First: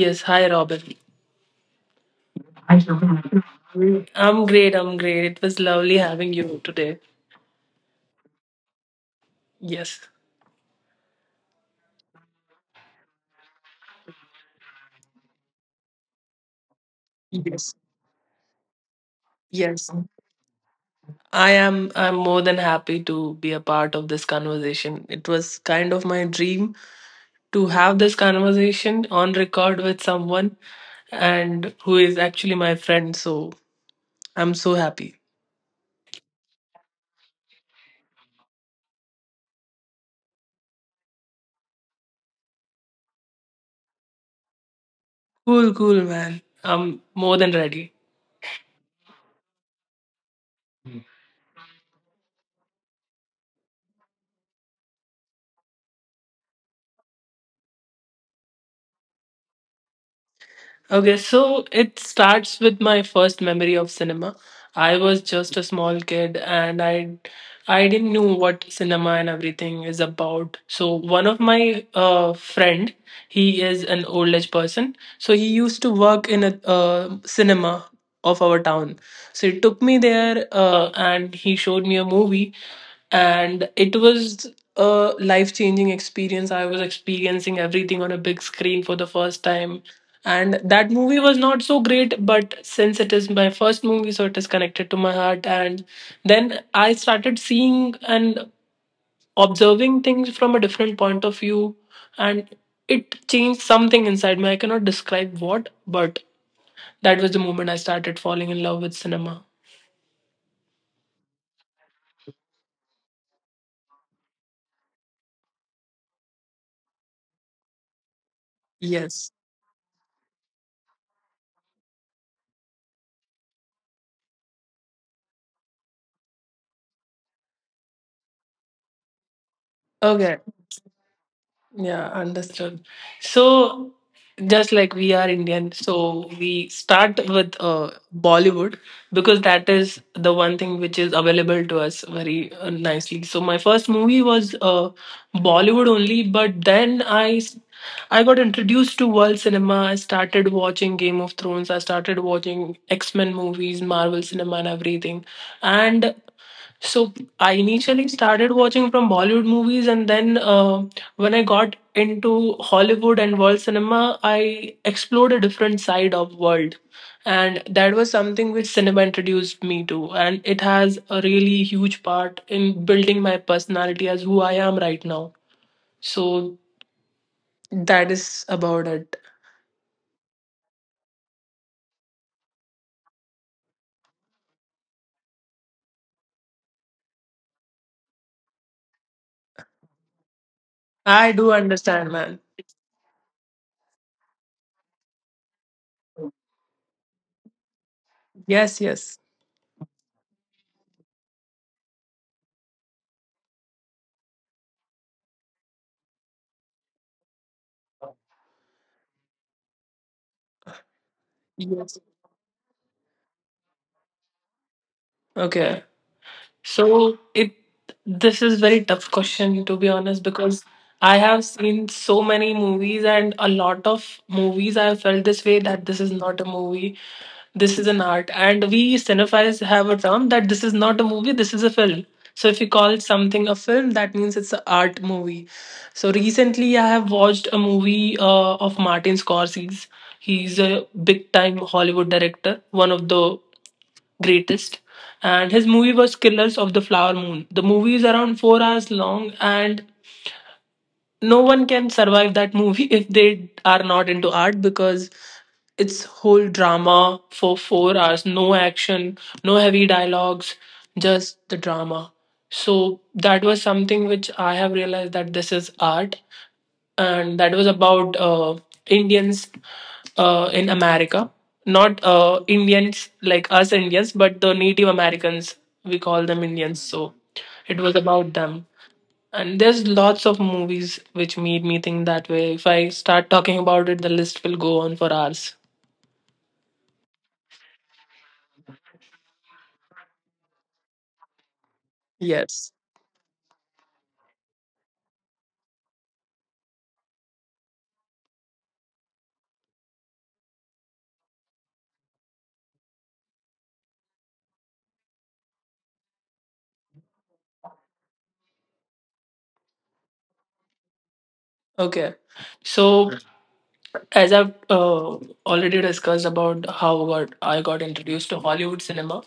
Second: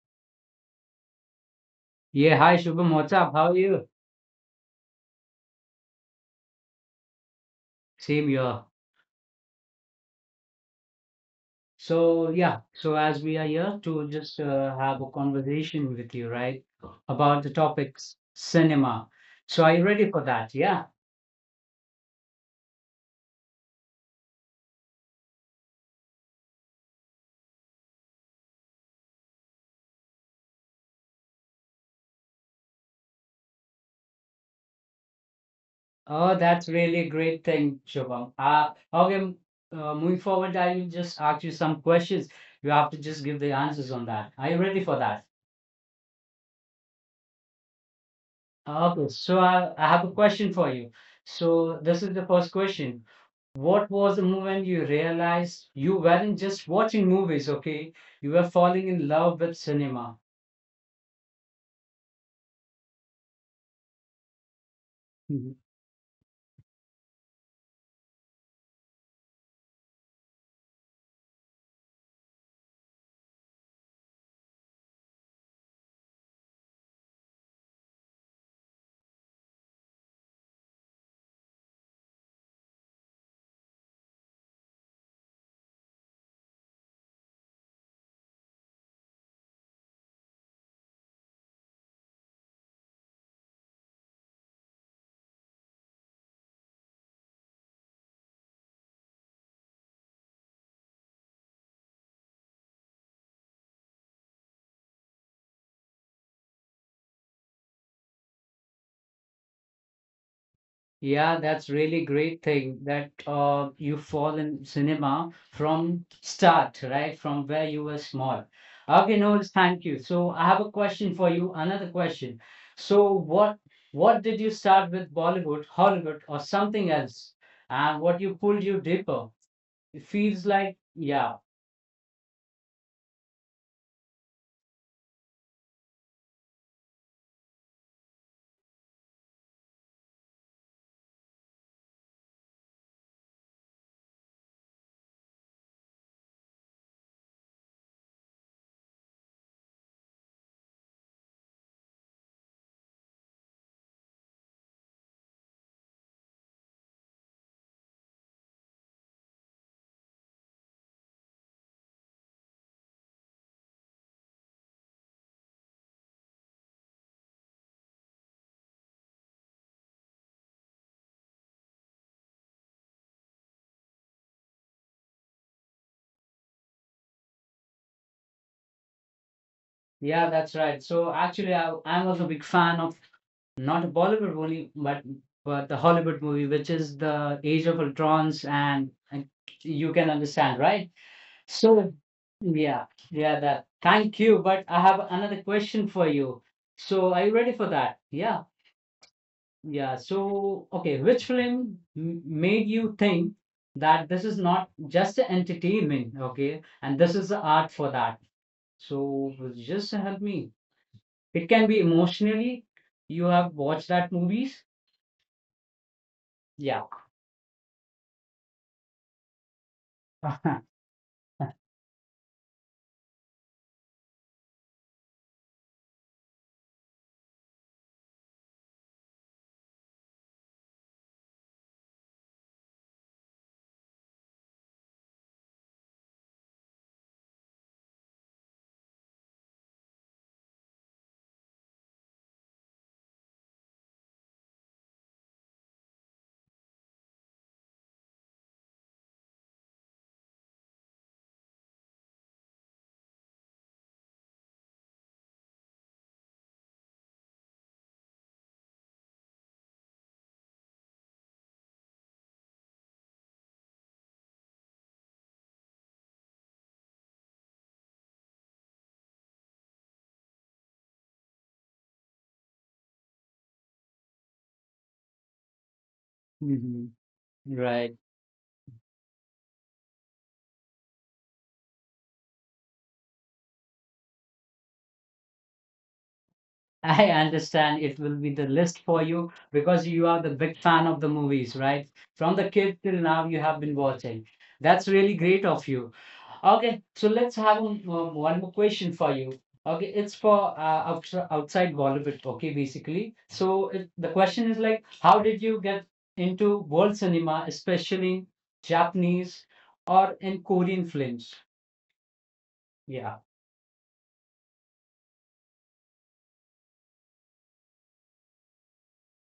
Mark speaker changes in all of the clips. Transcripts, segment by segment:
Speaker 1: Yes, hi Robin.
Speaker 2: Yeah, hi Shubham, what's up? How are you?
Speaker 1: I'm great, I'm great. It was lovely having you today.
Speaker 2: Same here.
Speaker 1: Yes.
Speaker 2: So, yeah, so as we are here to just have a conversation with you, right, about the topics cinema. So, are you
Speaker 1: Yes.
Speaker 2: ready for that? Yeah.
Speaker 1: I'm more than happy to be a part of this conversation. It was kind of my dream to have this conversation on record with someone and who is actually my friend, so I'm so happy.
Speaker 2: Oh, that's really a great thing, Shubham. Okay, moving forward, I will just ask you some questions. You have to just give the answers on that. Are you ready for that?
Speaker 1: Cool, cool man. I'm more than ready.
Speaker 2: Okay, so I have a question for you. So, this is the first question. What was the moment you realized you weren't just watching movies, okay? You were falling in love with cinema.
Speaker 1: Okay, so it starts with my first memory of cinema. I was
Speaker 2: Mhm.
Speaker 1: just a small kid and I didn't know what cinema and everything is about. So one of my friend, he is an old age person. So he used to work in a cinema of our town. So he took me there and he showed me a movie, and it was a life changing experience. I was experiencing everything on a big screen for the first time. And that movie was not so great, but since it is my first movie, so it is connected to my heart. And then I started seeing and observing things from a different point of view, and it changed something inside me. I cannot describe what, but that was the moment I started falling in love with cinema.
Speaker 2: Yeah, that's really great thing that you fall in cinema from start, right? From where you were small. Okay,
Speaker 1: Yes.
Speaker 2: Noel, thank you. So I have a question for you, another question. So what did you start with Bollywood, Hollywood, or something else? And what you pulled you deeper? It
Speaker 1: Okay.
Speaker 2: feels like, yeah.
Speaker 1: Yeah, understood. So, just like we are Indian, so we start with Bollywood because that is the one thing which is available to us very nicely. So, my first movie was Bollywood only, but then I got introduced to world cinema. I started watching Game of Thrones. I started watching X Men movies, Marvel cinema, and everything. And so I initially started watching from Bollywood movies, and then when I got into Hollywood and world cinema, I explored a different side of world, and that was something which cinema introduced me to, and it has a really huge part in building my personality as who I am right now. So that is about it.
Speaker 2: Yeah, that's right. So actually, I was a big fan of not a Bollywood movie, but the Hollywood movie, which is the Age of Ultrons, and you can understand, right?
Speaker 1: I do
Speaker 2: So
Speaker 1: understand, man.
Speaker 2: yeah, yeah, that. Thank you. But I have another question for you. So are you ready for that? Yeah,
Speaker 1: Yes, yes,
Speaker 2: yeah. So okay, which film made you think that this is not just entertainment, okay, and this is the art for that? So just help me. It can be
Speaker 1: yes.
Speaker 2: emotionally. You have watched that movies.
Speaker 1: Okay.
Speaker 2: Yeah.
Speaker 1: So it this is very tough question to be honest because I have seen so many movies and a lot of movies I have felt this way that this is not a movie, this is an art. And we cinephiles have a term that this is not a movie, this is a film. So if you call something a film, that means it's an art movie. So recently I have watched a movie of Martin Scorsese. He's a big time Hollywood director, one of the greatest. And his movie was Killers of the Flower Moon. The movie is around 4 hours long, and no one can survive that movie if they are not into art because it's whole drama for 4 hours, no action, no heavy dialogues, just the drama. So that was something which I have realized, that this is art. And that was about Indians in America, not Indians like us Indians, but the Native Americans. We call them Indians.
Speaker 2: Mhm.
Speaker 1: So it was
Speaker 2: Right.
Speaker 1: about them, and there's lots of movies which made me think that way. If I start talking about it, the list will go on for hours.
Speaker 2: I understand it will be the list for you because you are the big fan of the movies, right? From the
Speaker 1: Yes.
Speaker 2: kid till now, you have been watching. That's really great of you. Okay, so let's have one more question for you. Okay, it's for outside Bollywood. Okay, basically. So the question is like, how did you get into world cinema, especially Japanese or in Korean films?
Speaker 1: Okay. So,
Speaker 2: Yeah.
Speaker 1: as I've already discussed about I got introduced to Hollywood cinema,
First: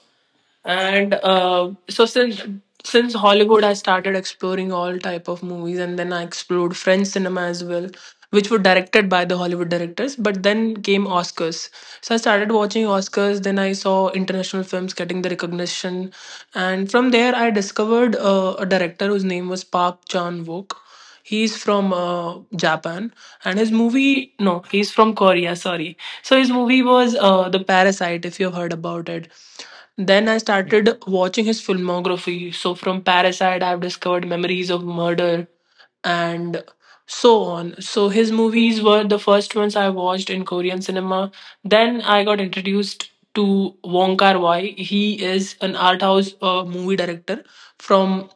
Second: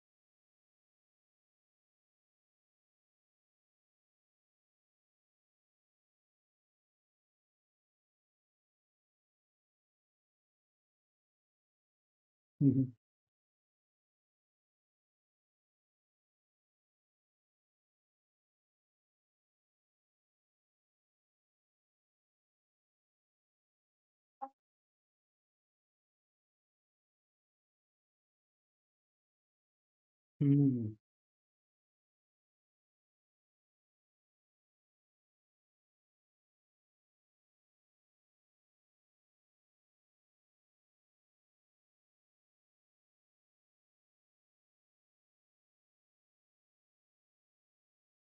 Speaker 1: and so since Hollywood, I started exploring all type of movies, and then I explored French cinema as well, which were directed by the Hollywood directors. But then came Oscars, so I started watching Oscars. Then I saw international films getting the recognition, and from there I discovered a director whose name was Park chan wook he's from Japan, and his movie, no, he's from Korea, sorry. So his movie was The Parasite, if you've heard about it. Then I started watching his filmography. So from Parasite, I've discovered Memories of Murder and so on. So his movies were the first ones I watched in Korean cinema. Then I got introduced to Wong Kar-wai. He is an art house movie director from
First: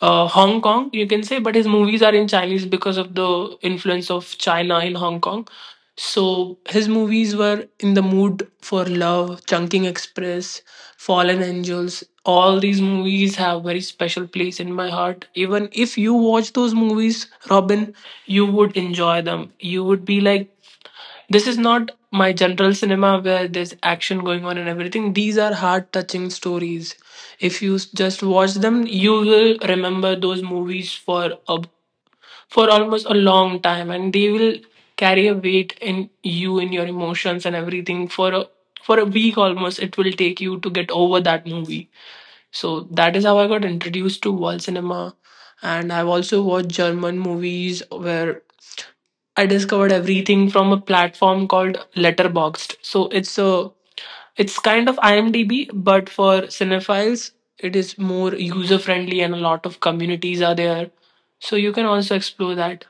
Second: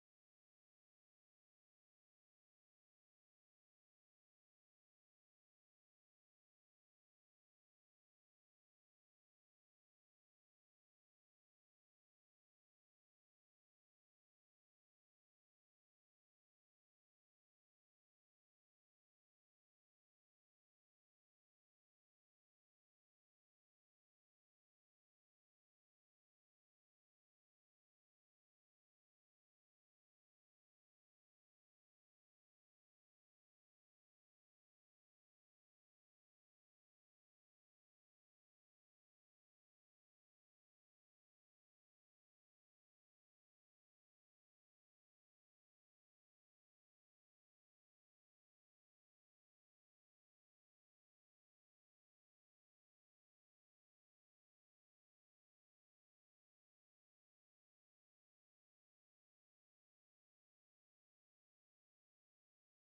Speaker 1: Hong Kong, you can say, but his movies are in Chinese because of the influence of China in Hong Kong. So his movies were In the Mood for Love, Chunking Express, Fallen Angels. All these movies have very special place in my heart. Even if you watch those movies, Robin, you would enjoy them. You would be like, this is not my general cinema where there's action going on and everything. These are heart touching stories. If just watch them, you will remember those movies for a for almost a long time, and they will carry a weight in you, in your emotions and everything, for a week. Almost it will take you to get over that movie. So that is how I got introduced to world cinema, and I've also watched German movies, where I discovered everything from a platform called Letterboxd. So it's kind of IMDb but for cinephiles. It is more user friendly, and a lot of communities are there, so you can also explore that.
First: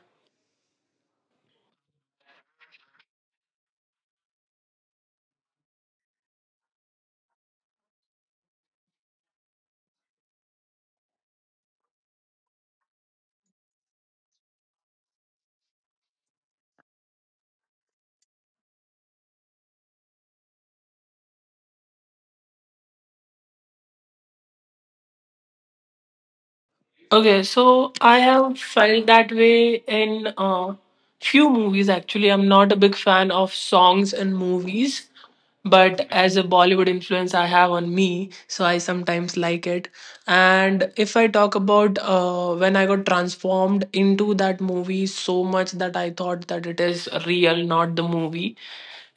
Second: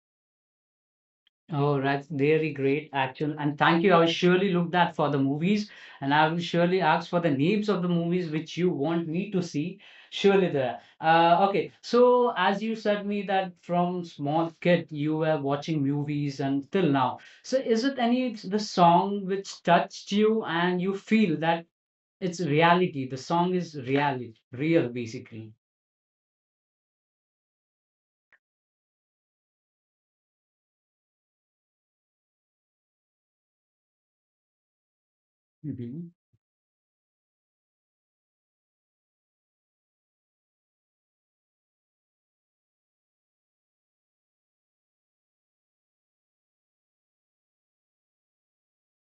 Speaker 2: Oh, that's really great, actually. And thank you. I will surely look that for the movies, and I will surely ask for the names of the movies which you want me to see. Surely there. Okay. So as you said me that from small kid you were watching movies and till now. So is it any the song which touched you and you feel that it's reality? The song is reality, real basically.
Speaker 1: Okay, so I have felt that way in few movies actually. I'm not a big fan of songs and movies, but
Speaker 2: Hmm.
Speaker 1: as a Bollywood influence I have on me, so I sometimes like it. And if I talk about when I got transformed into that movie so much that I thought that it is real, not the movie.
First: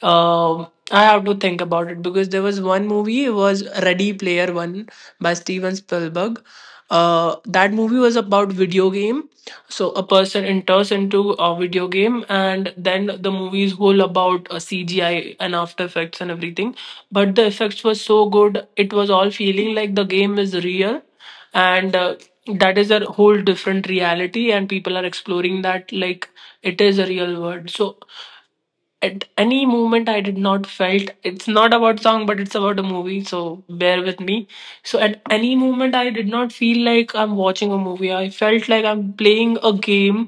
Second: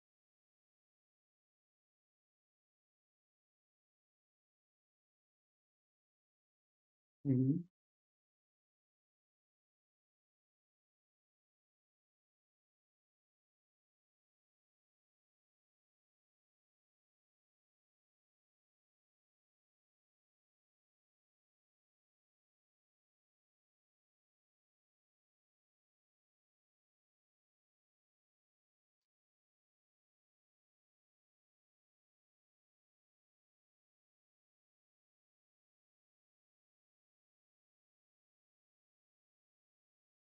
Speaker 1: I have to think about it because there was one movie, it was Ready Player One by Steven Spielberg.
Speaker 2: Hmm.
Speaker 1: That movie was about video game. So a person enters into a video game, and then the movie is whole about CGI and After Effects and everything. But the effects were so good, it was all feeling like the game is real, and that is a whole different reality. And people are exploring that like it is a real world. So at any moment, I did not felt, it's not about song but it's about a movie, so bear with me. So at any moment, I did not feel like I'm watching a movie. I felt like I'm playing a game,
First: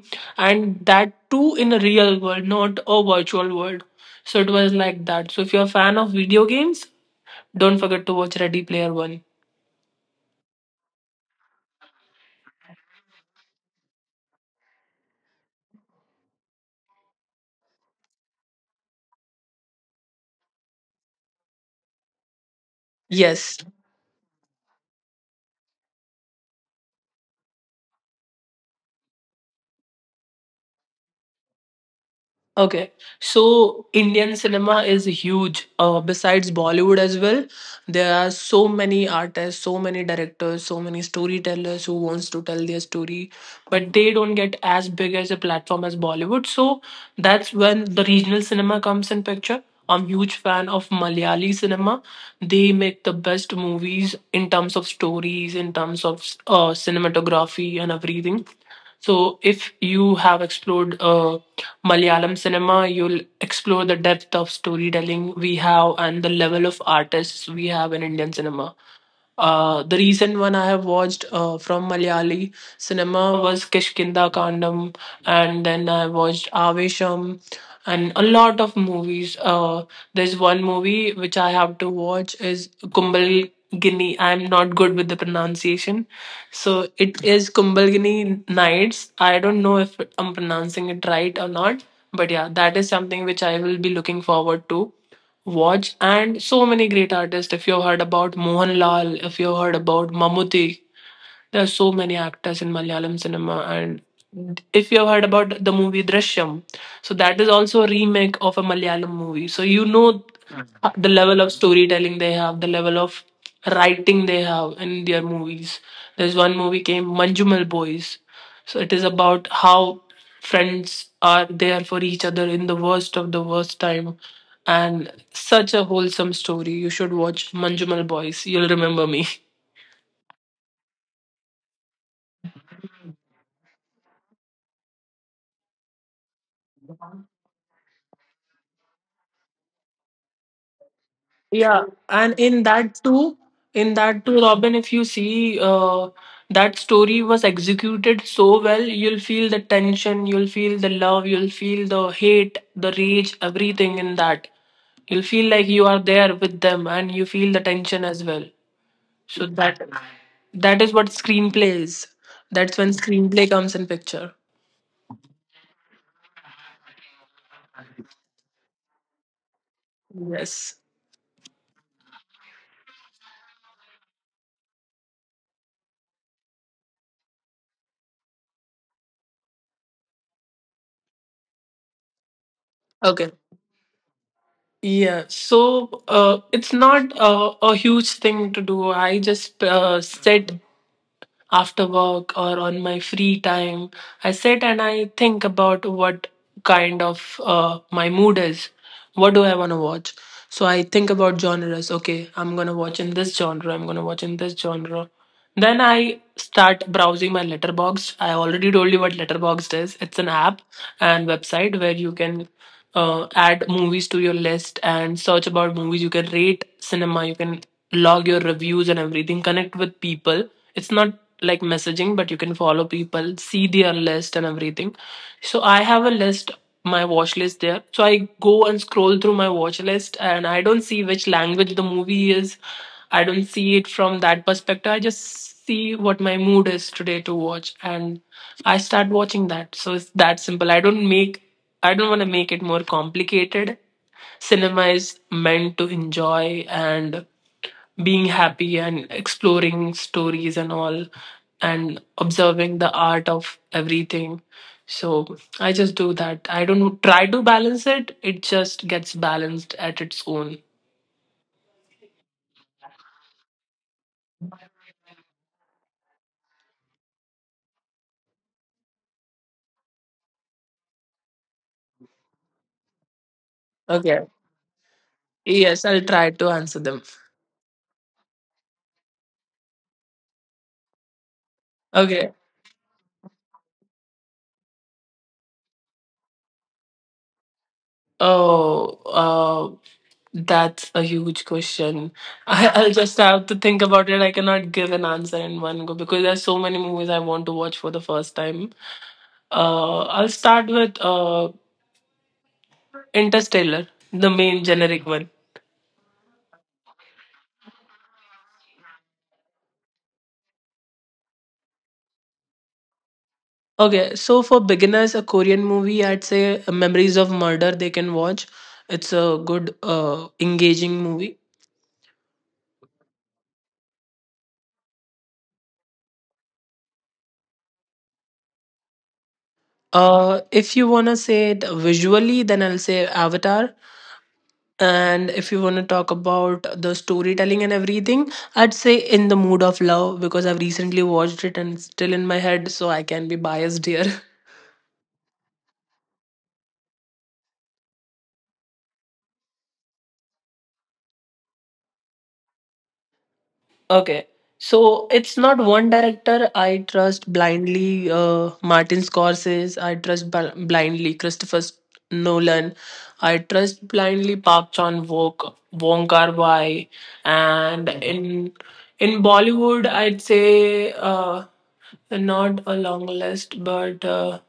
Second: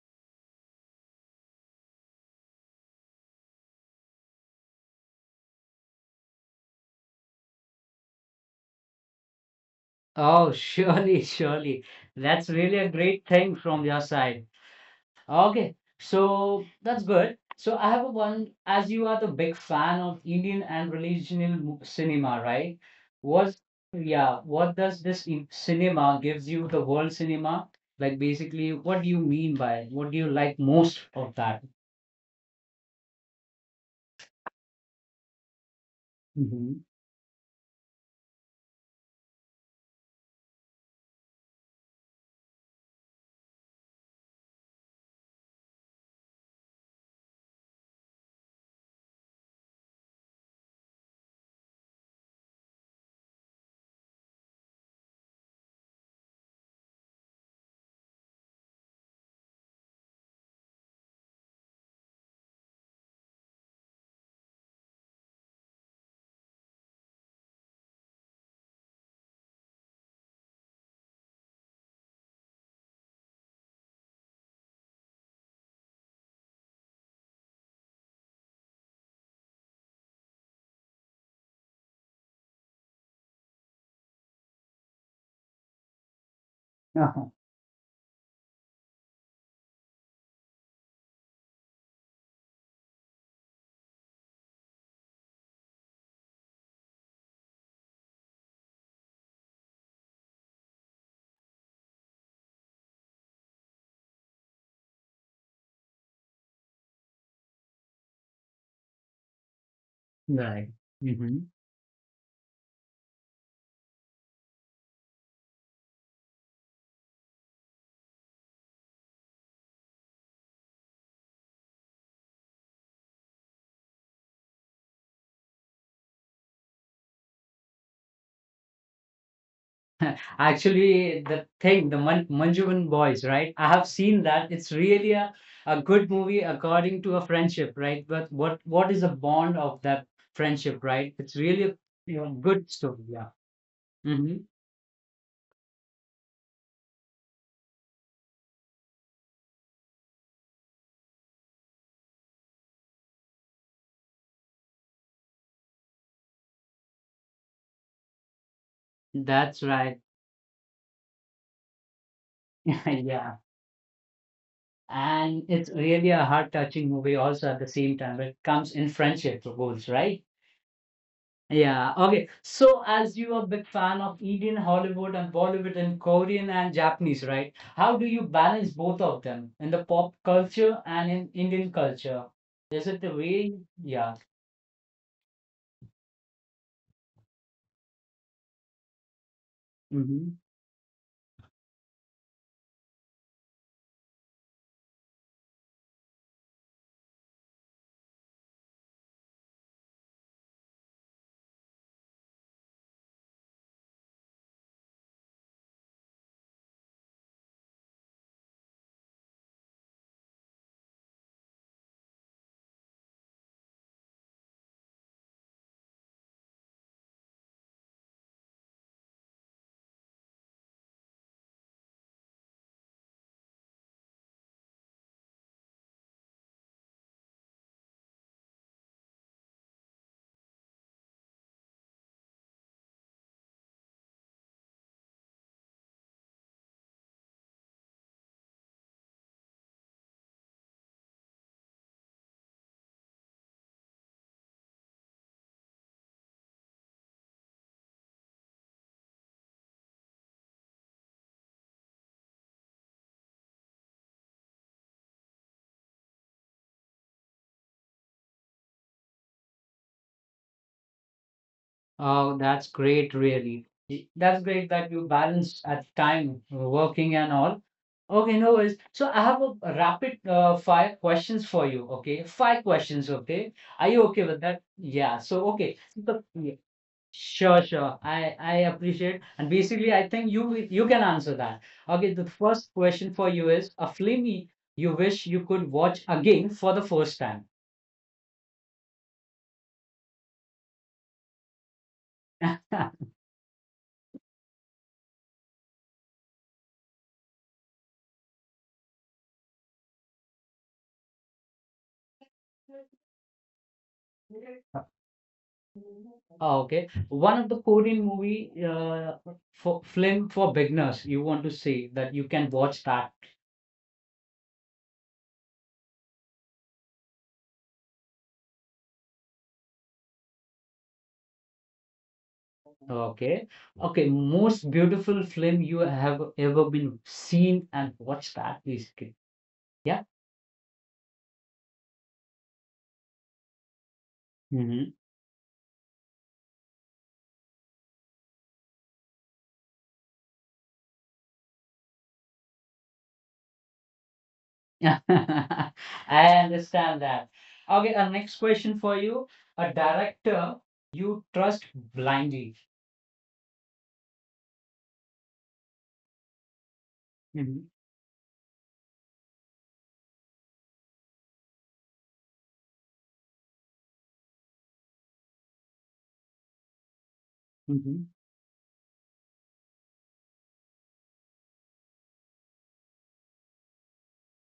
Speaker 1: and that too in a real world, not a virtual world. So it was like that. So if you're a fan of video games, don't forget to watch Ready Player One.
Speaker 2: Oh, surely, surely. That's really a great thing from your side. Okay, so that's good. So I have a one, as you are the big fan of Indian and regional cinema, right?
Speaker 1: Yes.
Speaker 2: What, yeah, what does this in cinema gives you the world cinema? Like basically, what do you mean by it? What do you like most of that?
Speaker 1: Okay, so Indian cinema is huge. Besides
Speaker 2: Mm-hmm.
Speaker 1: Bollywood as well, there are so many artists, so many directors, so many storytellers who wants to tell their story, but they don't get as big as a platform as Bollywood. So that's when the regional cinema comes in picture. I'm huge fan of Malayali cinema. They make the best movies in terms of stories, in terms of cinematography and everything. So if you have explored Malayalam cinema, you'll explore the depth of storytelling we have and the level of artists we have in Indian cinema. The recent one I have watched from Malayali cinema was Kishkinda Kandam, and then I watched Avesham and a lot of movies. There's one movie which I have to watch is Kumbal, I'm not good with the pronunciation, so it
Speaker 2: Uh-huh.
Speaker 1: is Kumbhalgini Nights. I don't know if I'm pronouncing it right or not, but yeah, that is something which I will be looking forward to watch. And so many great artists, if you've heard about Mohanlal, if you've heard about Mammootty, there are so many actors in Malayalam cinema. And if you have heard about the movie Drishyam, so that is also a remake of a Malayalam movie. So you know
Speaker 2: Right.
Speaker 1: the level of storytelling they have, the level of writing they have in their movies. There's one movie came Manjumal Boys. So it is about how friends are there for each other in the worst of the worst time. And such a wholesome story. You should watch Manjumal Boys. You'll remember me.
Speaker 2: Actually, the thing, the Manjuban Boys, right? I have seen that. It's really a good movie according to a friendship, right? But what is the bond of that friendship, right? It's really a
Speaker 1: Yeah, and in
Speaker 2: good
Speaker 1: that
Speaker 2: story, yeah.
Speaker 1: too, in that
Speaker 2: Hmm.
Speaker 1: too, Robin, if you see that story was executed so well, you'll feel the tension, you'll feel the love, you'll feel the hate, the rage, everything in that. You'll feel like you are there with them, and you feel the tension as well. So
Speaker 2: That's
Speaker 1: that
Speaker 2: right.
Speaker 1: that is what screenplay is. That's when
Speaker 2: Yeah.
Speaker 1: screenplay comes in picture.
Speaker 2: And it's really a heart-touching movie also at the same time. It comes in friendship goals, right?
Speaker 1: Yes.
Speaker 2: Yeah, okay. So, as you are a big fan of Indian Hollywood and Bollywood and Korean and Japanese, right? How do you balance both of them in the pop culture and in Indian culture? Is it the
Speaker 1: Okay.
Speaker 2: way? Yeah.
Speaker 1: Yeah, so it's not a huge thing to do. I just
Speaker 2: Hmm.
Speaker 1: sit after work or on my free time. I sit and I think about what kind of my mood is. What do I want to watch? So I think about genres. Okay, I'm going to watch in this genre, I'm going to watch in this genre. Then I start browsing my Letterbox. I already told you what Letterbox is. It's an app and website where you can add movies to your list and search about movies. You can rate cinema. You can log your reviews and everything. Connect with people. It's not like messaging, but you can follow people, see their list and everything. So I have a list, my watch list there. So I go and scroll through my watch list and I don't see which language the movie is. I don't see it from that perspective. I just see what my mood is today to watch and I start watching that. So it's that simple. I don't want to make it more complicated. Cinema is meant to enjoy and being happy and exploring stories and all, and observing the art of everything, so I just do that. I don't try to balance it, it just gets balanced at its own.
Speaker 2: Oh, that's great, really. That's great that you balance at time working and all. Okay, no worries. So, I have a rapid fire questions for you. Okay, five questions. Okay, are you okay
Speaker 1: Okay,
Speaker 2: with that? Yeah. So, okay.
Speaker 1: yes,
Speaker 2: So,
Speaker 1: I'll
Speaker 2: The
Speaker 1: try to
Speaker 2: yeah.
Speaker 1: answer them.
Speaker 2: Sure, sure. I appreciate. And basically, I think you can answer that. Okay, the
Speaker 1: Okay.
Speaker 2: first question for you is a film you wish you could watch again for the first time.
Speaker 1: Oh, that's a huge question. I'll just have to think about it. I cannot give an answer in one go because there's so many movies I want to watch for the first time. I'll start with Interstellar, the main generic one.
Speaker 2: Oh, okay. One of the Korean movie for film for beginners, you want to say that you can watch that.
Speaker 1: Okay, so for beginners, a Korean movie, I'd say Memories of Murder, they can watch. It's a good, engaging movie.
Speaker 2: Okay. Okay, most beautiful film you have ever been seen and watched that basically.
Speaker 1: If you wanna say it visually, then I'll say Avatar.
Speaker 2: Yeah.
Speaker 1: And if you wanna talk about the storytelling and everything, I'd say In the Mood of Love, because I've recently watched it and it's still in my head, so I can be biased here.
Speaker 2: I understand that. Okay, our next question for you. A director you trust blindly.
Speaker 1: Okay. So it's not one director I trust
Speaker 2: Mhm,
Speaker 1: blindly. Martin Scorsese, I trust blindly. Nolan, I trust blindly. Park Chan Wook, Wong Kar Wai, and
Speaker 2: mhm.
Speaker 1: in Bollywood, I'd say not a long list, but.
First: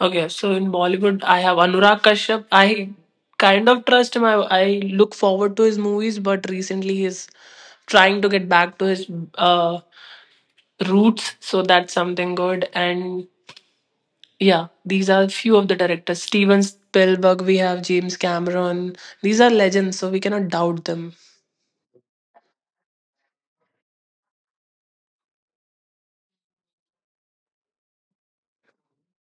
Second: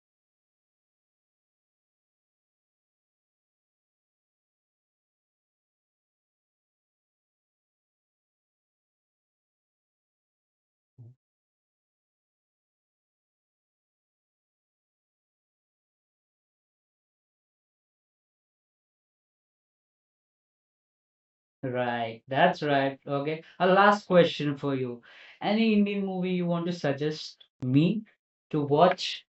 Speaker 1: Okay, so in Bollywood, I have Anurag Kashyap. I kind of trust him. I look forward to his movies, but recently he's trying to get back to his uh, roots, so that's something good. And yeah, these are few of the directors. Steven Spielberg, we have James Cameron. These are legends, so we cannot doubt them.
Speaker 2: Right, that's right. Okay, a last question for you. Any Indian movie you want to suggest me to watch?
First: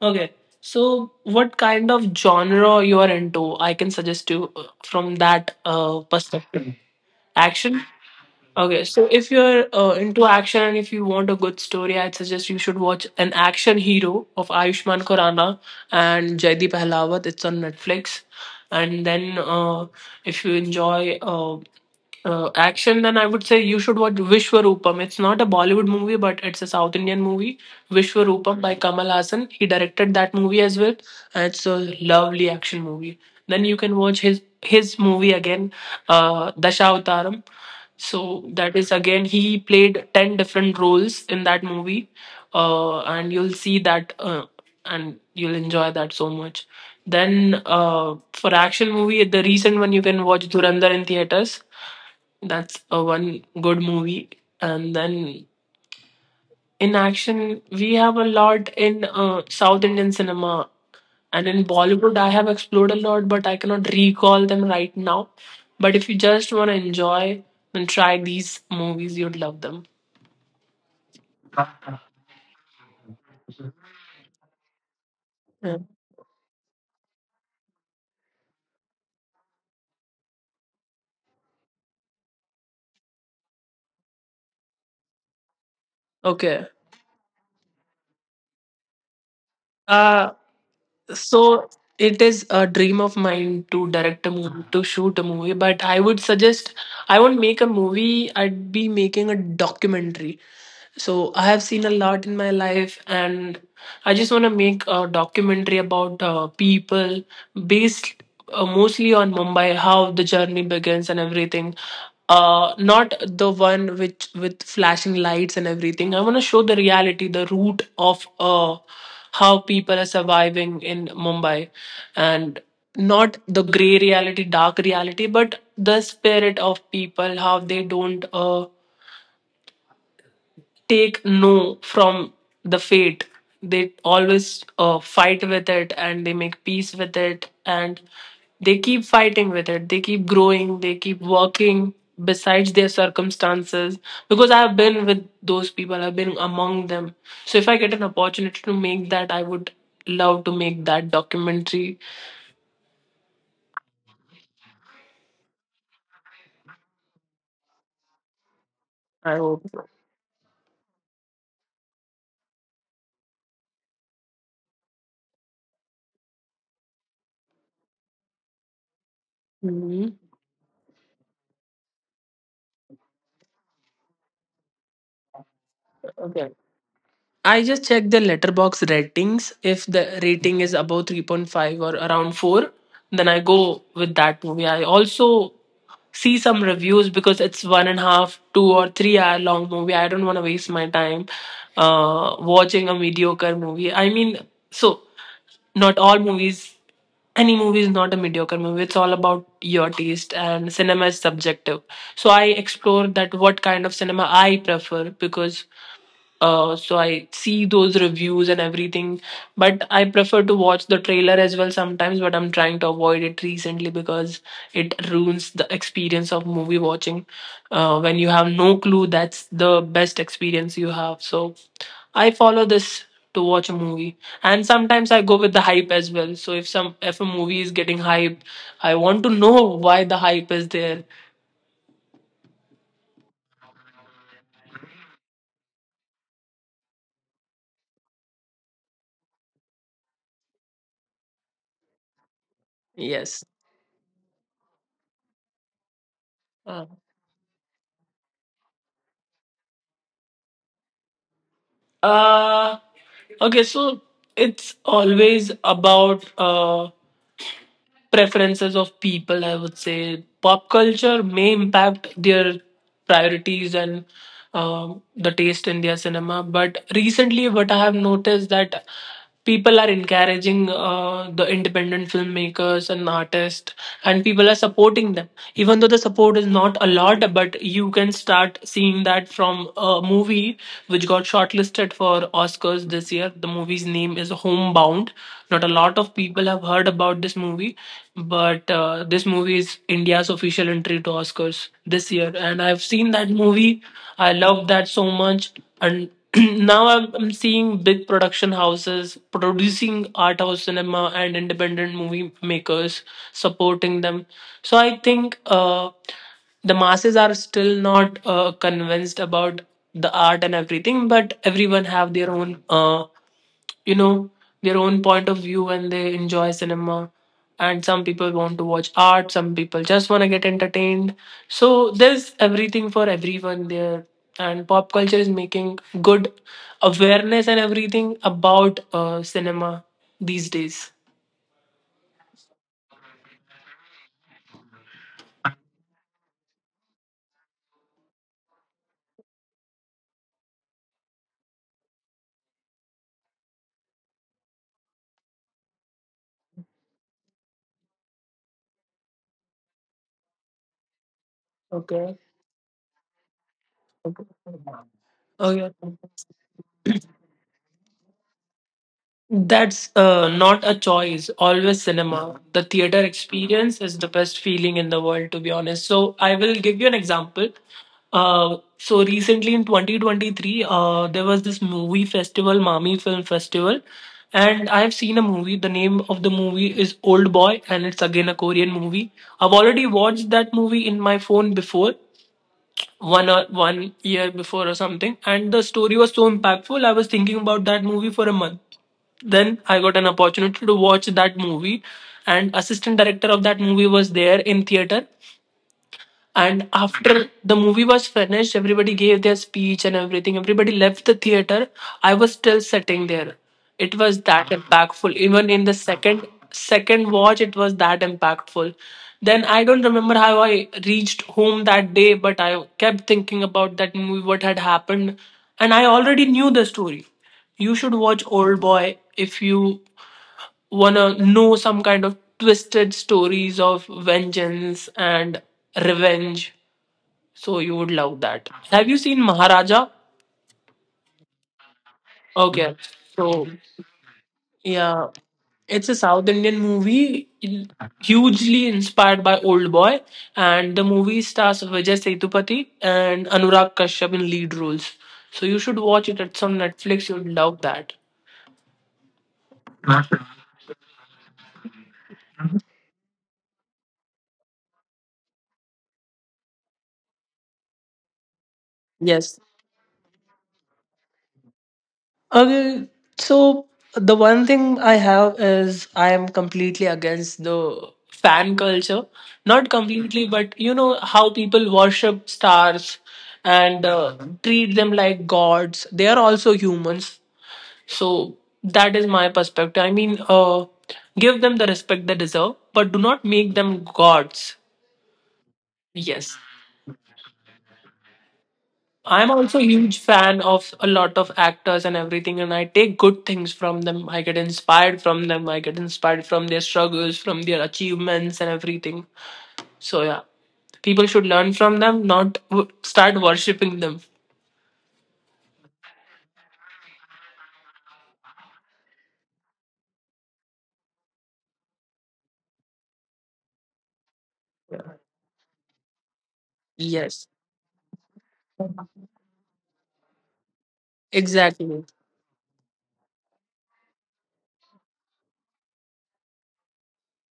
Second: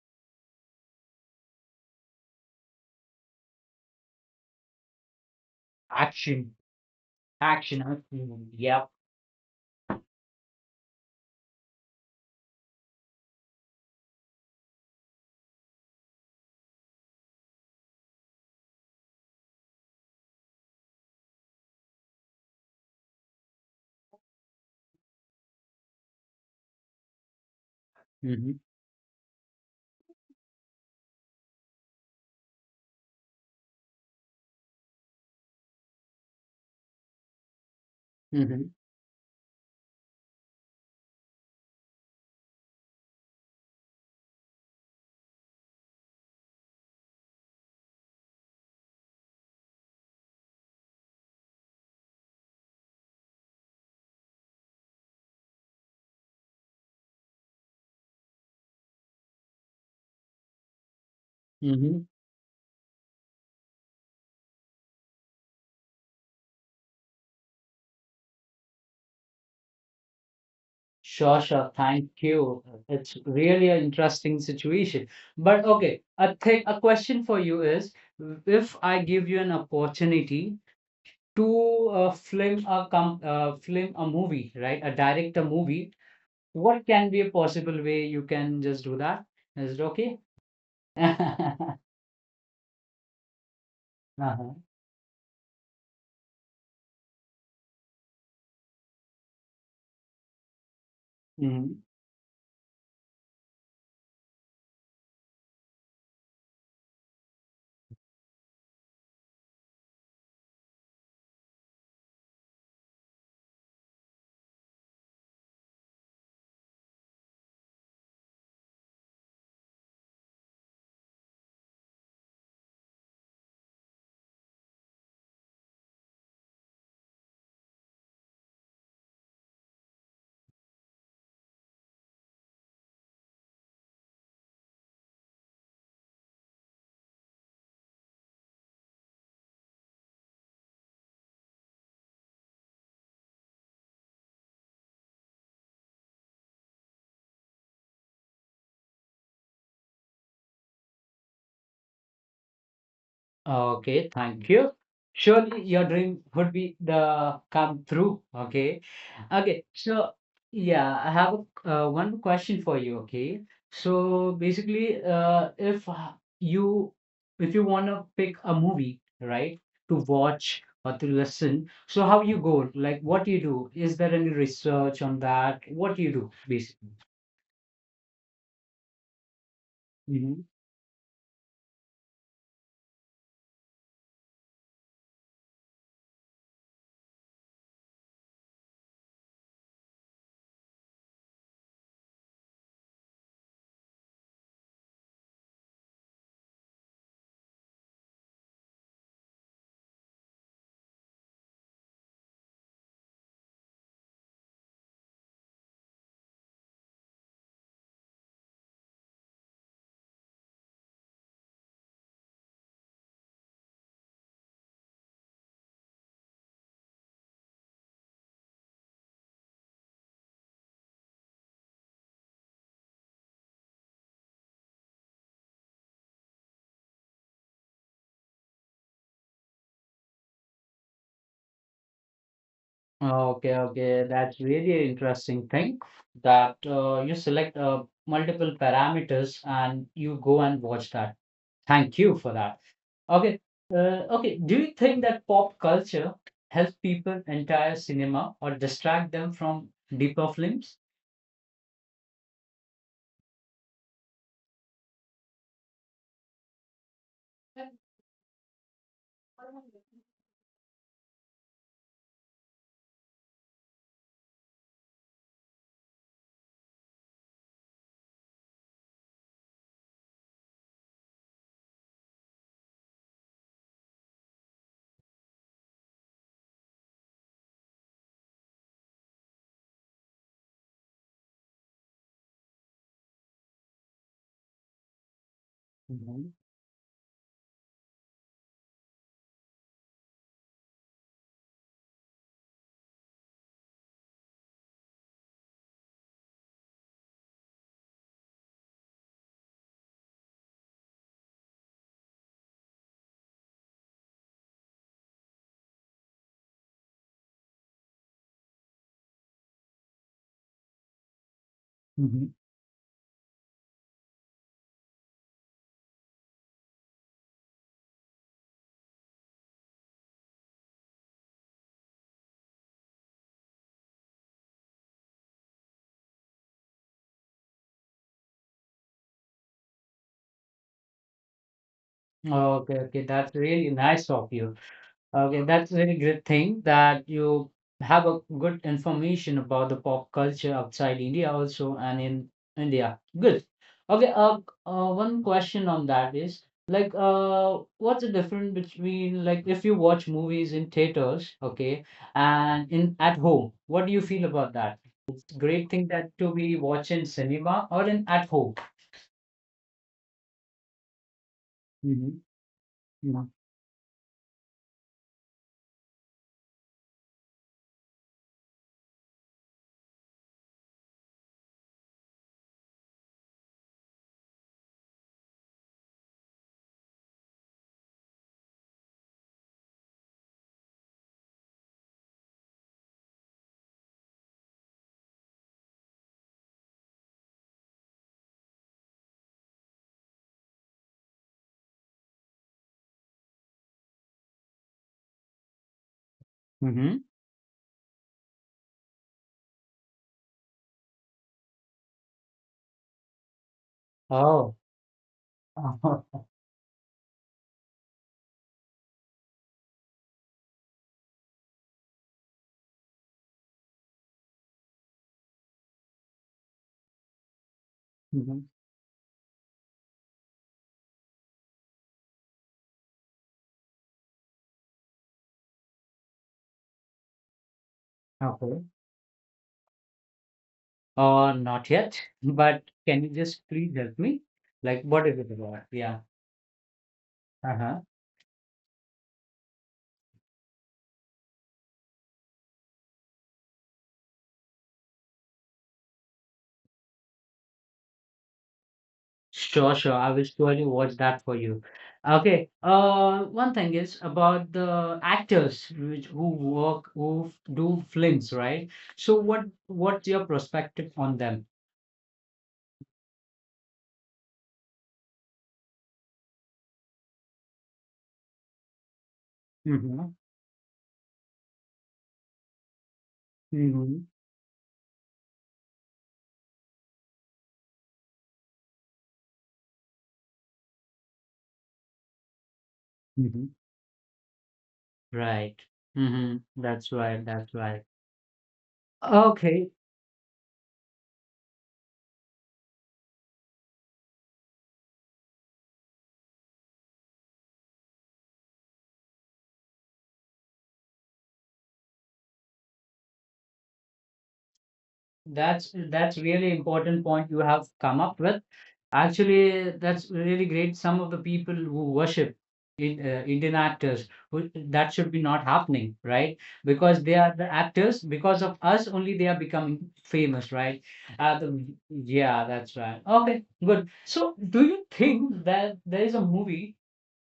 Speaker 1: Okay, so what kind of genre you are into? I can suggest you from that
Speaker 2: Action.
Speaker 1: perspective.
Speaker 2: Action.
Speaker 1: Action.
Speaker 2: Action movie, yep.
Speaker 1: Okay, so if you're into action and if you want a good story, I'd suggest you should watch An Action Hero of Ayushmann Khurrana and Jaideep Ahlawat. It's on Netflix. And then if you enjoy action, then I would say you should watch Vishwarupam. It's not a Bollywood movie, but it's a South Indian movie.
Speaker 2: Mm-hmm.
Speaker 1: Vishwarupam by Kamal Hassan. He directed that movie as well, and it's a lovely action movie. Then you can watch his movie again, Dashawtaram. So
Speaker 2: Mm-hmm.
Speaker 1: that is again, he played 10 different roles in that movie. And you'll see that, and you'll enjoy that so much. Then, for action movie, the recent one you can watch Dhurandhar in theaters. That's a one good movie. And then in action we have a lot in south indian cinema, and in
Speaker 2: Mm-hmm.
Speaker 1: Bollywood I have explored a lot, but I cannot recall them right now. But if you just want to enjoy, then try these movies, you'd love them.
Speaker 2: Sure, sure. Thank you. It's really an interesting situation. But
Speaker 1: Yeah.
Speaker 2: okay, a thing, a question for you is, if I give you an opportunity to film a movie, right? A direct a movie,
Speaker 1: Okay,
Speaker 2: what can be a possible way you can just do that? Is it okay?
Speaker 1: uh so it is a dream of mine to direct a
Speaker 2: Uh-huh.
Speaker 1: movie, to shoot a movie, but I would suggest I won't make a movie, I'd be making a documentary. So I have
Speaker 2: Mhm.
Speaker 1: seen a lot in my life, and I just want to make a documentary about people based mostly on Mumbai, how the journey begins and everything. Not the one which with flashing lights and everything. I want to show the reality, the root of how people are surviving in Mumbai, and not the gray reality, dark reality, but the spirit of people, how they don't. Take no from the fate. They always fight with it and they make peace with it and they keep fighting with it. They keep growing, they keep working besides their circumstances, because I have been with those people, I've been among them. So if I get an opportunity to make that, I would love to make that documentary.
Speaker 2: Okay, thank you. Surely your dream would be the come through. Okay.
Speaker 1: I
Speaker 2: Okay.
Speaker 1: hope so.
Speaker 2: So yeah, I have one question for you. Okay. So basically, you if you want to pick a movie, right, to
Speaker 1: Mhm.
Speaker 2: watch or to listen, so how you go? Like, what do you do? Is there any research on that? What do you do,
Speaker 1: Okay.
Speaker 2: basically?
Speaker 1: I just check the letterbox ratings. If the
Speaker 2: Mm-hmm.
Speaker 1: rating is above 3.5 or around 4, then I go with that movie. I also see some reviews because it's one and a half, 2 or 3 hour long movie. I don't want to waste my time watching a mediocre movie. I mean, so not all movies, any movie is not a mediocre movie. It's all about your taste, and cinema is subjective. So I explore that what kind of cinema I prefer, because so I see those reviews and everything. But I prefer to watch the trailer as well sometimes. But I'm trying to avoid it recently because it ruins the experience of movie watching. When you have no clue, that's the best experience you have. So I follow this to watch a movie, and sometimes I go with the hype as well. So if a movie is getting hype, I want to know why the hype is there.
Speaker 2: Okay, okay. That's really interesting thing that you select multiple parameters and you go and watch that. Thank you for that. Okay.
Speaker 1: Yes.
Speaker 2: Okay. Do you think that pop culture helps
Speaker 1: Uh,
Speaker 2: people entire cinema or distract them from deeper films?
Speaker 1: Uh, okay, so it's always about preferences of people. I would say pop culture may impact their priorities and the taste in their cinema. But recently, what I have noticed that people are encouraging the independent filmmakers and artists, and people are supporting them. Even though the support is not a lot, but you can start seeing that from a movie which got shortlisted for Oscars this year. The movie's name is Homebound. Not a lot of
Speaker 2: Mhm.
Speaker 1: people have heard about this movie, but this movie is India's official entry to Oscars this year. And I've seen that movie. I love that so much. And now I'm seeing big production houses producing art house cinema and independent movie makers supporting them. So I think the masses are still not convinced about the art and everything, but everyone have their
Speaker 2: Mhm.
Speaker 1: own you know their own point of view and they enjoy cinema. And some people want to watch art, some people just want to get entertained, so there's everything for everyone there. And pop culture is making good awareness and everything about cinema these days.
Speaker 2: Okay, okay. That's really nice of you. Okay, that's a very great thing that you have a good information about the pop culture outside India also and in India. Good. Okay, one question on that is like what's the difference between like if you watch movies in theaters, okay,
Speaker 1: Okay,
Speaker 2: and in at home, what do you
Speaker 1: okay.
Speaker 2: feel about
Speaker 1: Okay.
Speaker 2: that? It's a
Speaker 1: Oh, yeah.
Speaker 2: great thing that to be watching cinema or in at home.
Speaker 1: That's not a choice. Always
Speaker 2: Mm-hmm.
Speaker 1: cinema. The theater experience is the best feeling in the world, to be honest. So I will give you an example. So recently in 2023, there was this movie festival, Mami Film Festival, and I have seen a movie. The name of the movie is Old Boy, and it's again a Korean movie. I've already watched that movie in my phone before, one year before or something, and the story was so impactful, I was thinking about that movie for a month. Then I got an opportunity to watch that movie, and assistant director of that movie was there in theater, and
Speaker 2: Mm-hmm.
Speaker 1: after the movie was finished, everybody gave their speech and everything. Everybody left the theater. I was still sitting there. It was that
Speaker 2: Oh.
Speaker 1: impactful. Even in the second watch, it was that impactful. Then I don't remember how I reached home that day, but I kept thinking about that movie, what had happened, and I already knew the story. You should watch
Speaker 2: Mhm.
Speaker 1: Old Boy if you wanna know some kind of twisted stories of vengeance and revenge, so you would love that.
Speaker 2: Okay.
Speaker 1: Have you seen Maharaja?
Speaker 2: Not yet, but
Speaker 1: Okay.
Speaker 2: can you
Speaker 1: So
Speaker 2: just please help me? Like,
Speaker 1: yeah,
Speaker 2: what is it about?
Speaker 1: it's a
Speaker 2: Yeah.
Speaker 1: South Indian movie
Speaker 2: Uh-huh.
Speaker 1: hugely inspired by Old Boy, and the movie stars Vijay Sethupathi and Anurag Kashyap in lead roles. So you should watch it. It's on Netflix. You'd love that.
Speaker 2: Sure, sure. I will surely watch that for you. Okay. One thing is about the actors which who work who do films, right? So
Speaker 1: Yes.
Speaker 2: what's your perspective on them?
Speaker 1: Okay, so the one thing I have is I am completely against the fan culture. Not
Speaker 2: Mm-hmm.
Speaker 1: completely, but you know how people worship stars and
Speaker 2: Mm-hmm.
Speaker 1: treat them like gods. They are also humans. So that is my perspective. I mean, give them the respect they deserve, but do not
Speaker 2: Mm-hmm.
Speaker 1: make them gods.
Speaker 2: Right.
Speaker 1: Yes.
Speaker 2: Mm-hmm. That's right. That's right.
Speaker 1: I'm also a
Speaker 2: Okay.
Speaker 1: huge fan of a lot of actors and everything, and I take good things from them. I get inspired from them. I get inspired from their struggles, from their achievements, and everything. So, yeah, people should learn from them, not start worshipping them.
Speaker 2: That's really important point you have come up with. Actually, that's really great. Some of the people who worship in, Indian actors, who, that should be not happening, right? Because they
Speaker 1: Yes,
Speaker 2: are the actors. Because of us, only they are becoming famous, right?
Speaker 1: exactly.
Speaker 2: Yeah, that's right. Okay, good. So, do you think that there is a movie?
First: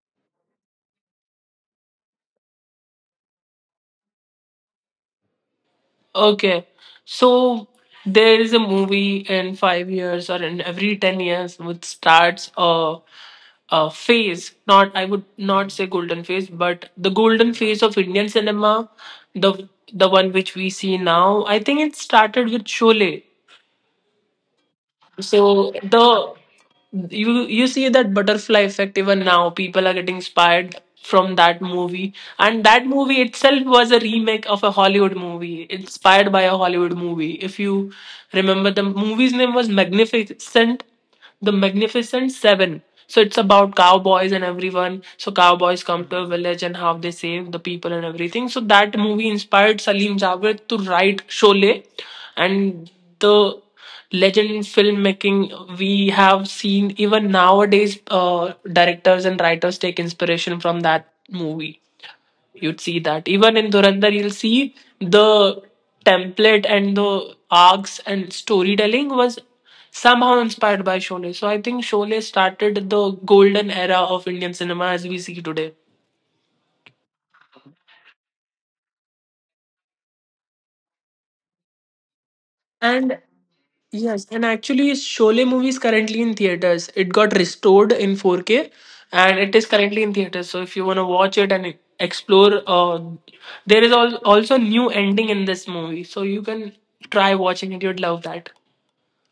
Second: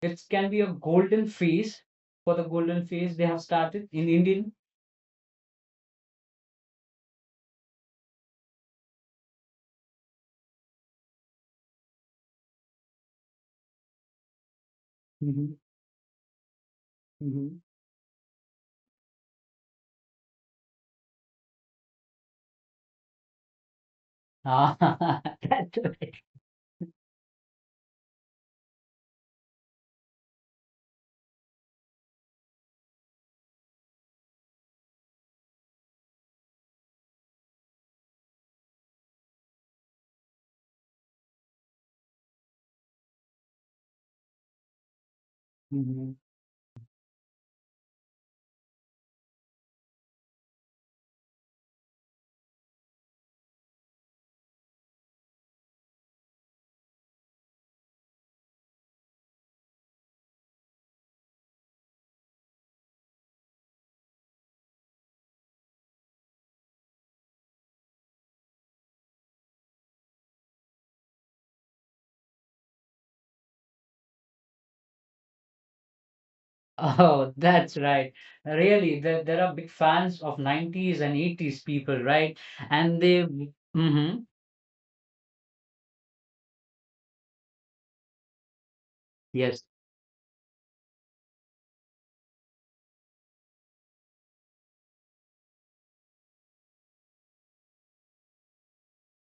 Speaker 2: It can be a golden phase for the golden phase they have started in Indian.
Speaker 1: Okay. So there is a movie in 5 years or in every 10 years which starts a phase. Not I would
Speaker 2: Mm-hmm.
Speaker 1: not say golden phase, but the golden
Speaker 2: Mm-hmm.
Speaker 1: phase of Indian cinema, the one which we see now. I think it started with Sholay.
Speaker 2: Ah,
Speaker 1: So
Speaker 2: that's right.
Speaker 1: the you see that butterfly effect. Even now people are getting inspired from that movie, and that movie itself was a remake of a Hollywood movie, inspired by a Hollywood movie. If you remember, the movie's name was magnificent, the Magnificent Seven. So it's about cowboys and everyone. So cowboys come
Speaker 2: Mm-hmm.
Speaker 1: to a village and how they save the people and everything. So that movie inspired Salim Javed to write Sholay, and the legend in filmmaking, we have seen even nowadays directors and writers take inspiration from that movie. You'd see that even in Durandar, you'll see the template and the arcs, and storytelling was somehow inspired by Sholay. So I think Sholay started the golden era of Indian cinema as we see today.
Speaker 2: Oh, that's right. Really, there are big fans of 90s and 80s people, right? And
Speaker 1: And
Speaker 2: they, mm-hmm,
Speaker 1: yes, and actually, Sholay movie is currently in theaters. It got restored in 4K, and it is
Speaker 2: yes,
Speaker 1: currently in theaters. So if you wanna watch it and explore, there is also new ending in this movie. So you can try watching it. You'd love that.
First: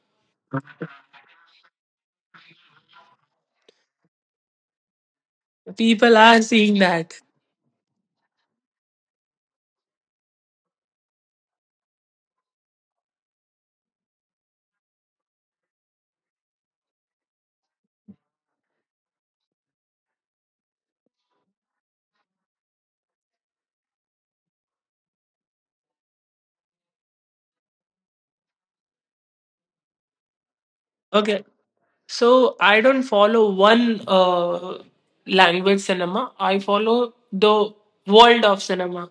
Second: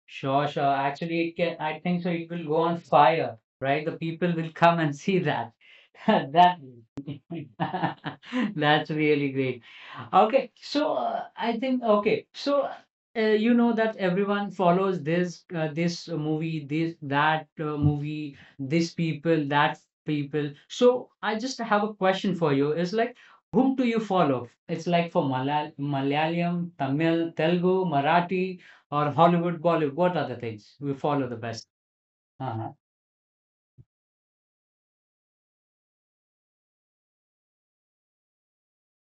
Speaker 2: sure, sure. Actually, it can, I think so. It will go on fire, right? The people will come and see that.
Speaker 1: People are
Speaker 2: That,
Speaker 1: seeing that.
Speaker 2: that's really great. Okay, so I think okay, so you know that everyone follows this this movie, this that movie, this people, that people. So I just have a question for you. It's like whom do you follow? It's like for Malal Malayalam, Tamil, Telugu, Marathi, or Hollywood, Bollywood. What are the things we follow the
Speaker 1: Okay.
Speaker 2: best?
Speaker 1: So
Speaker 2: Uh-huh.
Speaker 1: I don't follow one language cinema. I follow the world of cinema.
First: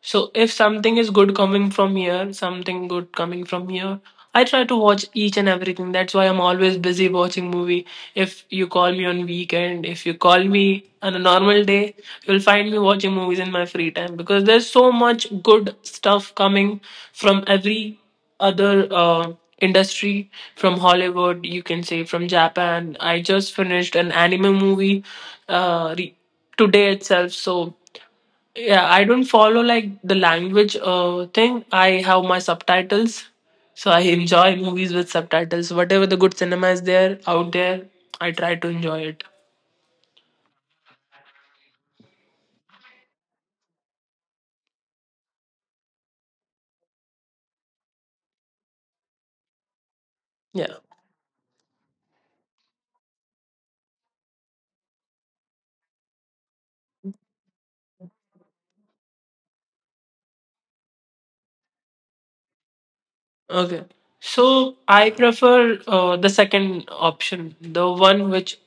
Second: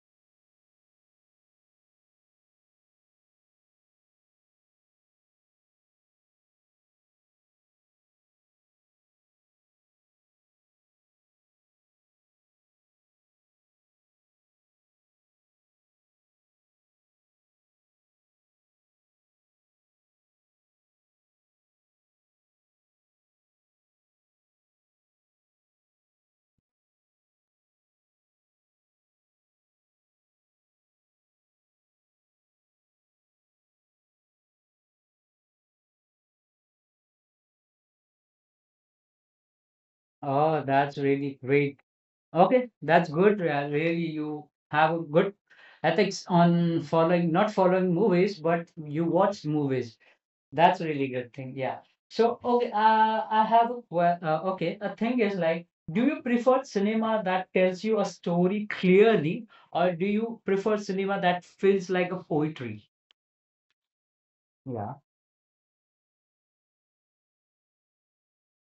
Speaker 1: So if something is good coming from here, something good coming from here, I try to watch each and everything. That's why I'm always busy watching movie. If you call me on weekend, if you call me on a normal day, you'll find me watching movies in my free time, because there's so much good stuff coming from every other industry, from Hollywood, you can say from Japan. I just finished an anime movie uh, re- today itself. So yeah, I don't follow like the language thing. I have my subtitles, so I enjoy movies with subtitles. Whatever the good cinema is there out there, I try to enjoy it.
Speaker 2: Oh, that's really great. Okay, that's good. Really, you have a good ethics on following, not following movies, but you watch movies.
Speaker 1: Yeah.
Speaker 2: That's a really good thing. Yeah. So, okay, I have okay. A thing is like, do you prefer cinema that tells you a story clearly, or do you prefer cinema that feels like a poetry?
Speaker 1: Okay. So
Speaker 2: Yeah.
Speaker 1: I prefer the second option, the one which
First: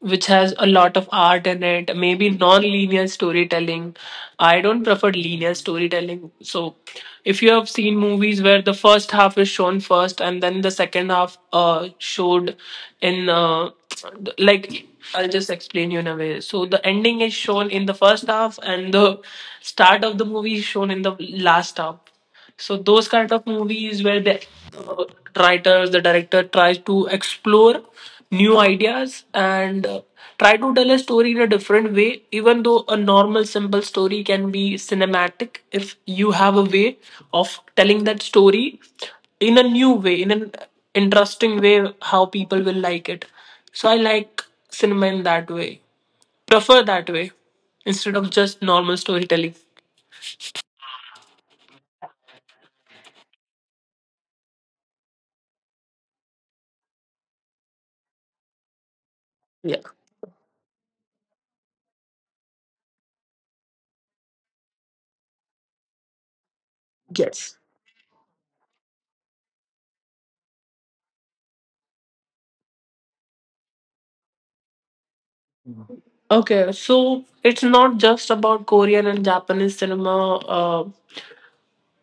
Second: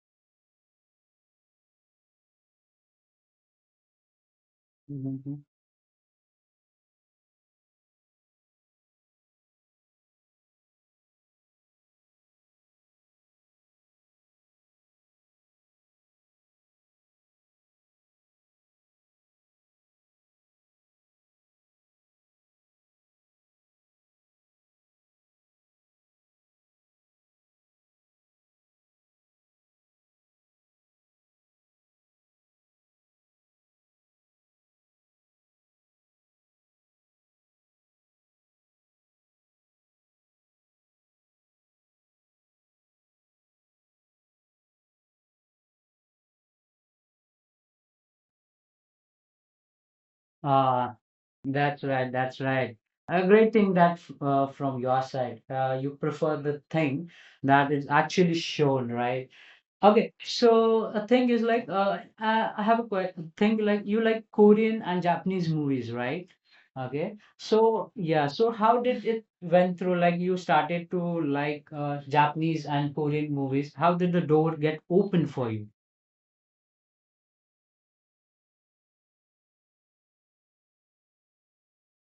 Speaker 1: which has a lot of art in it, maybe non-linear storytelling. I don't prefer
Speaker 2: Mhm.
Speaker 1: linear storytelling. So if you have seen movies where the first half is shown first and then the second half showed in like, I'll just explain you in a way. So the ending is shown in the first half and the start of the movie is shown in the last half. So those kind of movies where the uh, writers, the director tries to explore new ideas and try to tell a story in a different way. Even though a normal simple story can be cinematic, if you have a way of telling that story in a new way, in an interesting way, how people will like it. So I like cinema in that way. Prefer that way instead of just normal storytelling.
Speaker 2: Uh, That's right. That's right. A great thing that from your side, you prefer the thing that is actually shown, right?
Speaker 1: Yeah.
Speaker 2: Okay. So a thing is like I have a question. Thing like you like Korean and Japanese movies, right? Okay.
Speaker 1: Yes.
Speaker 2: So yeah. So how did it went through? Like you started to like Japanese and Korean movies. How did the door get open for you?
Speaker 1: Okay, so it's not just about Korean and Japanese cinema.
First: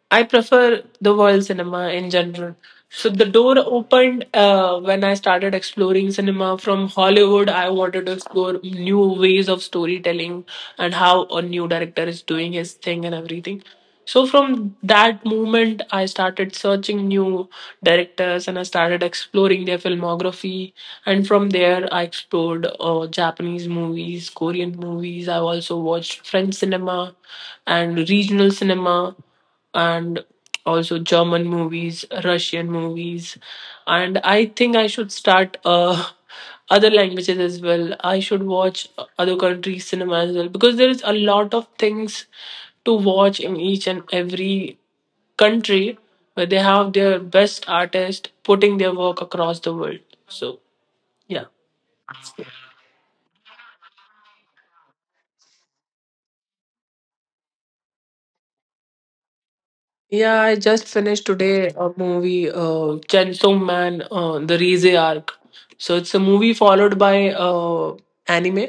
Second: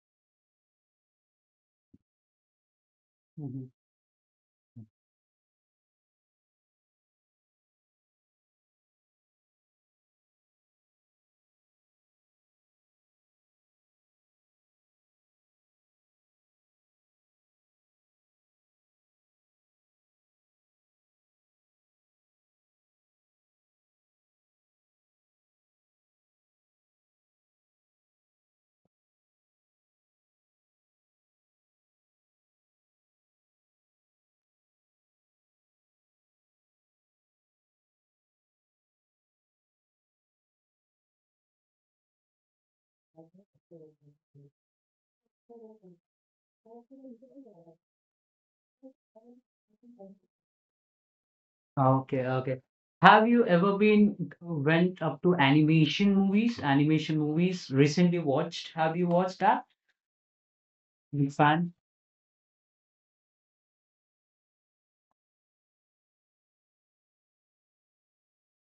Speaker 1: I prefer the world cinema in general. So the door
Speaker 2: Mhm.
Speaker 1: opened when I started exploring cinema from Hollywood. I wanted to explore new ways of storytelling and how a new director is doing his thing and everything. So from that moment, I started searching new directors, and I started exploring their filmography. And from there, I explored Japanese movies, Korean movies. I also watched French cinema and regional cinema, and also German movies, Russian movies, and I think I should start other languages as well. I should watch other countries' cinema as well, because there is a lot of things to watch in each and every country where they have their best artists putting their work across the world. So yeah.
Speaker 2: Okay, okay. Have you ever been went up to animation movies? Animation movies recently watched. Have you watched that?
Speaker 1: Yeah, I just finished
Speaker 2: You
Speaker 1: today
Speaker 2: fan?
Speaker 1: a movie, Chainsaw Man, the Rize arc. So it's a movie followed by anime,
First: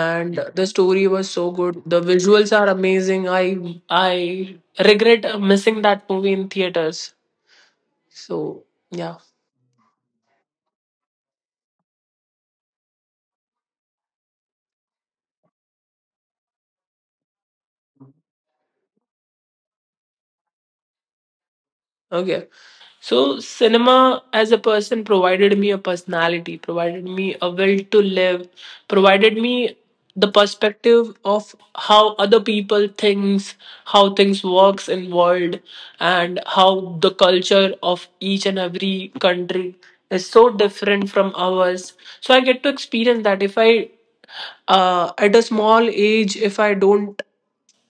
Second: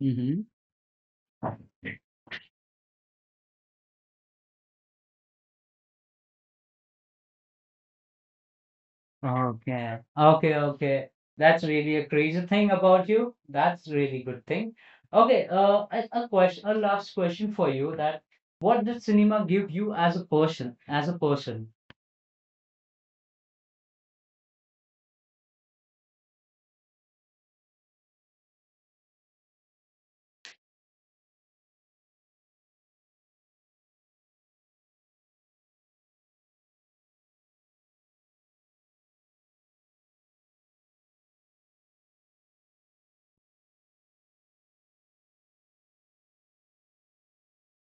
Speaker 2: Mm-hmm.
Speaker 1: the story was so good. The visuals are amazing. I regret missing that movie in theaters. So yeah.
Speaker 2: Okay, okay, okay. That's really a crazy thing about you. That's really good thing. Okay, a question, a last question for you. That what did cinema give you as a person? As a person.
Speaker 1: Okay. So, cinema as a person provided me a personality, provided me a will to live, provided me the perspective of how other people thinks, how things works in world, and how the culture of each and every country is so different from ours. So I get to experience that. If I at a small age, if I don't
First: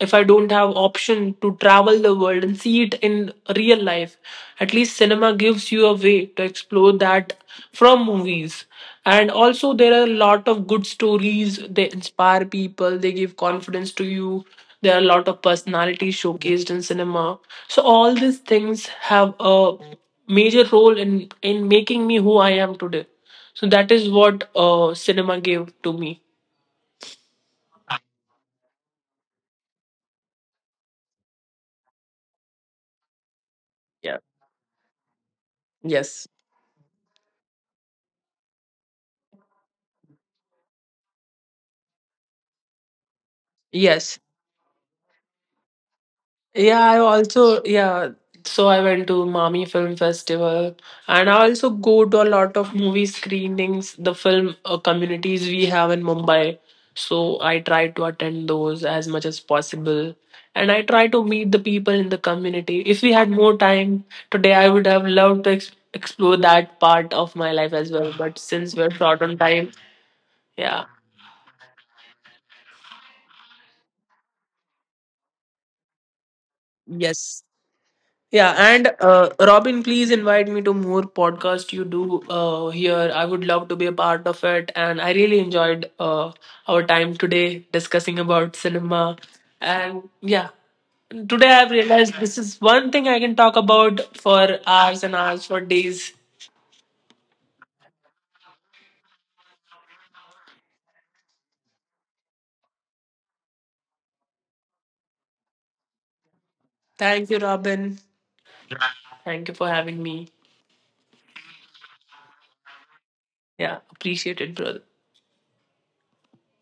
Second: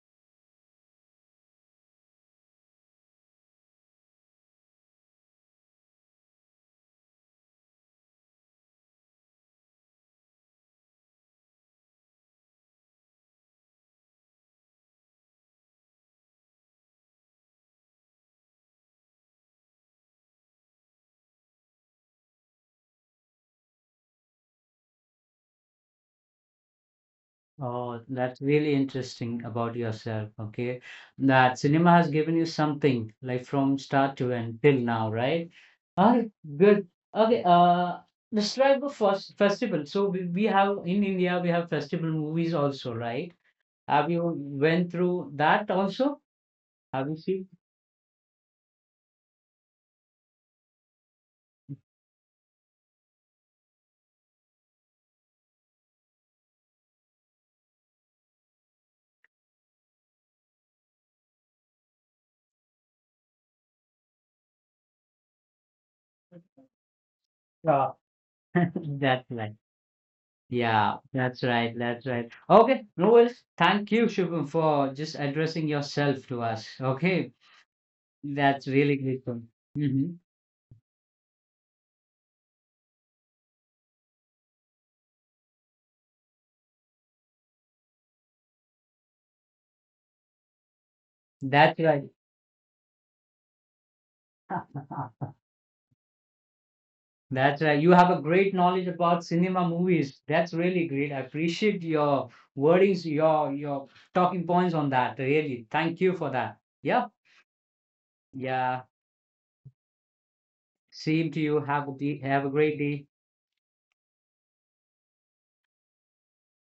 Speaker 1: if i don't have option to travel the world and see it in real life, at least cinema gives you a way to explore that from movies. And also, there are a lot of good stories. They inspire people. They give confidence to you. There are a lot of personalities showcased in cinema. So all these things have a major role in making me who I am today. So that is what cinema gave to me.
Speaker 2: Oh, that's really interesting about yourself. Okay. That cinema has given you something like from start
Speaker 1: Yeah.
Speaker 2: to end till now, right? All right,
Speaker 1: Yes.
Speaker 2: good. Okay. Describe the first festival. So we have in India, we have festival movies also, right? Have
Speaker 1: Yes.
Speaker 2: you went through that also?
Speaker 1: Yeah, I
Speaker 2: Have you seen?
Speaker 1: also yeah. So I went to Mami Film Festival, and I also go to a lot of movie screenings. The film communities we have in Mumbai, so I try to attend those as much as possible, and I try to meet the people in the community. If we had more time today, I would have loved to explore that part of my life as
Speaker 2: Yeah.
Speaker 1: well. But since we're short
Speaker 2: That's
Speaker 1: on
Speaker 2: right.
Speaker 1: time, yeah,
Speaker 2: Yeah, that's right. That's right. Okay, no worries. Thank you, Shubham, for just addressing yourself to us. Okay,
Speaker 1: yes, yeah,
Speaker 2: that's
Speaker 1: and
Speaker 2: really grateful.
Speaker 1: Robin, please
Speaker 2: Mhm.
Speaker 1: invite me to more podcast you do here. I would love to be a part of it, and I really enjoyed our time today discussing about cinema. And yeah, today I've
Speaker 2: That's right.
Speaker 1: realized this is one thing I can talk about for hours and hours, for days.
Speaker 2: That's right. You have a great knowledge about cinema movies. That's really great. I appreciate your wordings, your talking points on that. Really, thank you for that. Yeah,
Speaker 1: Thank you, Robin.
Speaker 2: yeah.
Speaker 1: Thank you for having me.
Speaker 2: Same to you. Have a have a great day.
Speaker 1: Yeah, appreciate it, brother.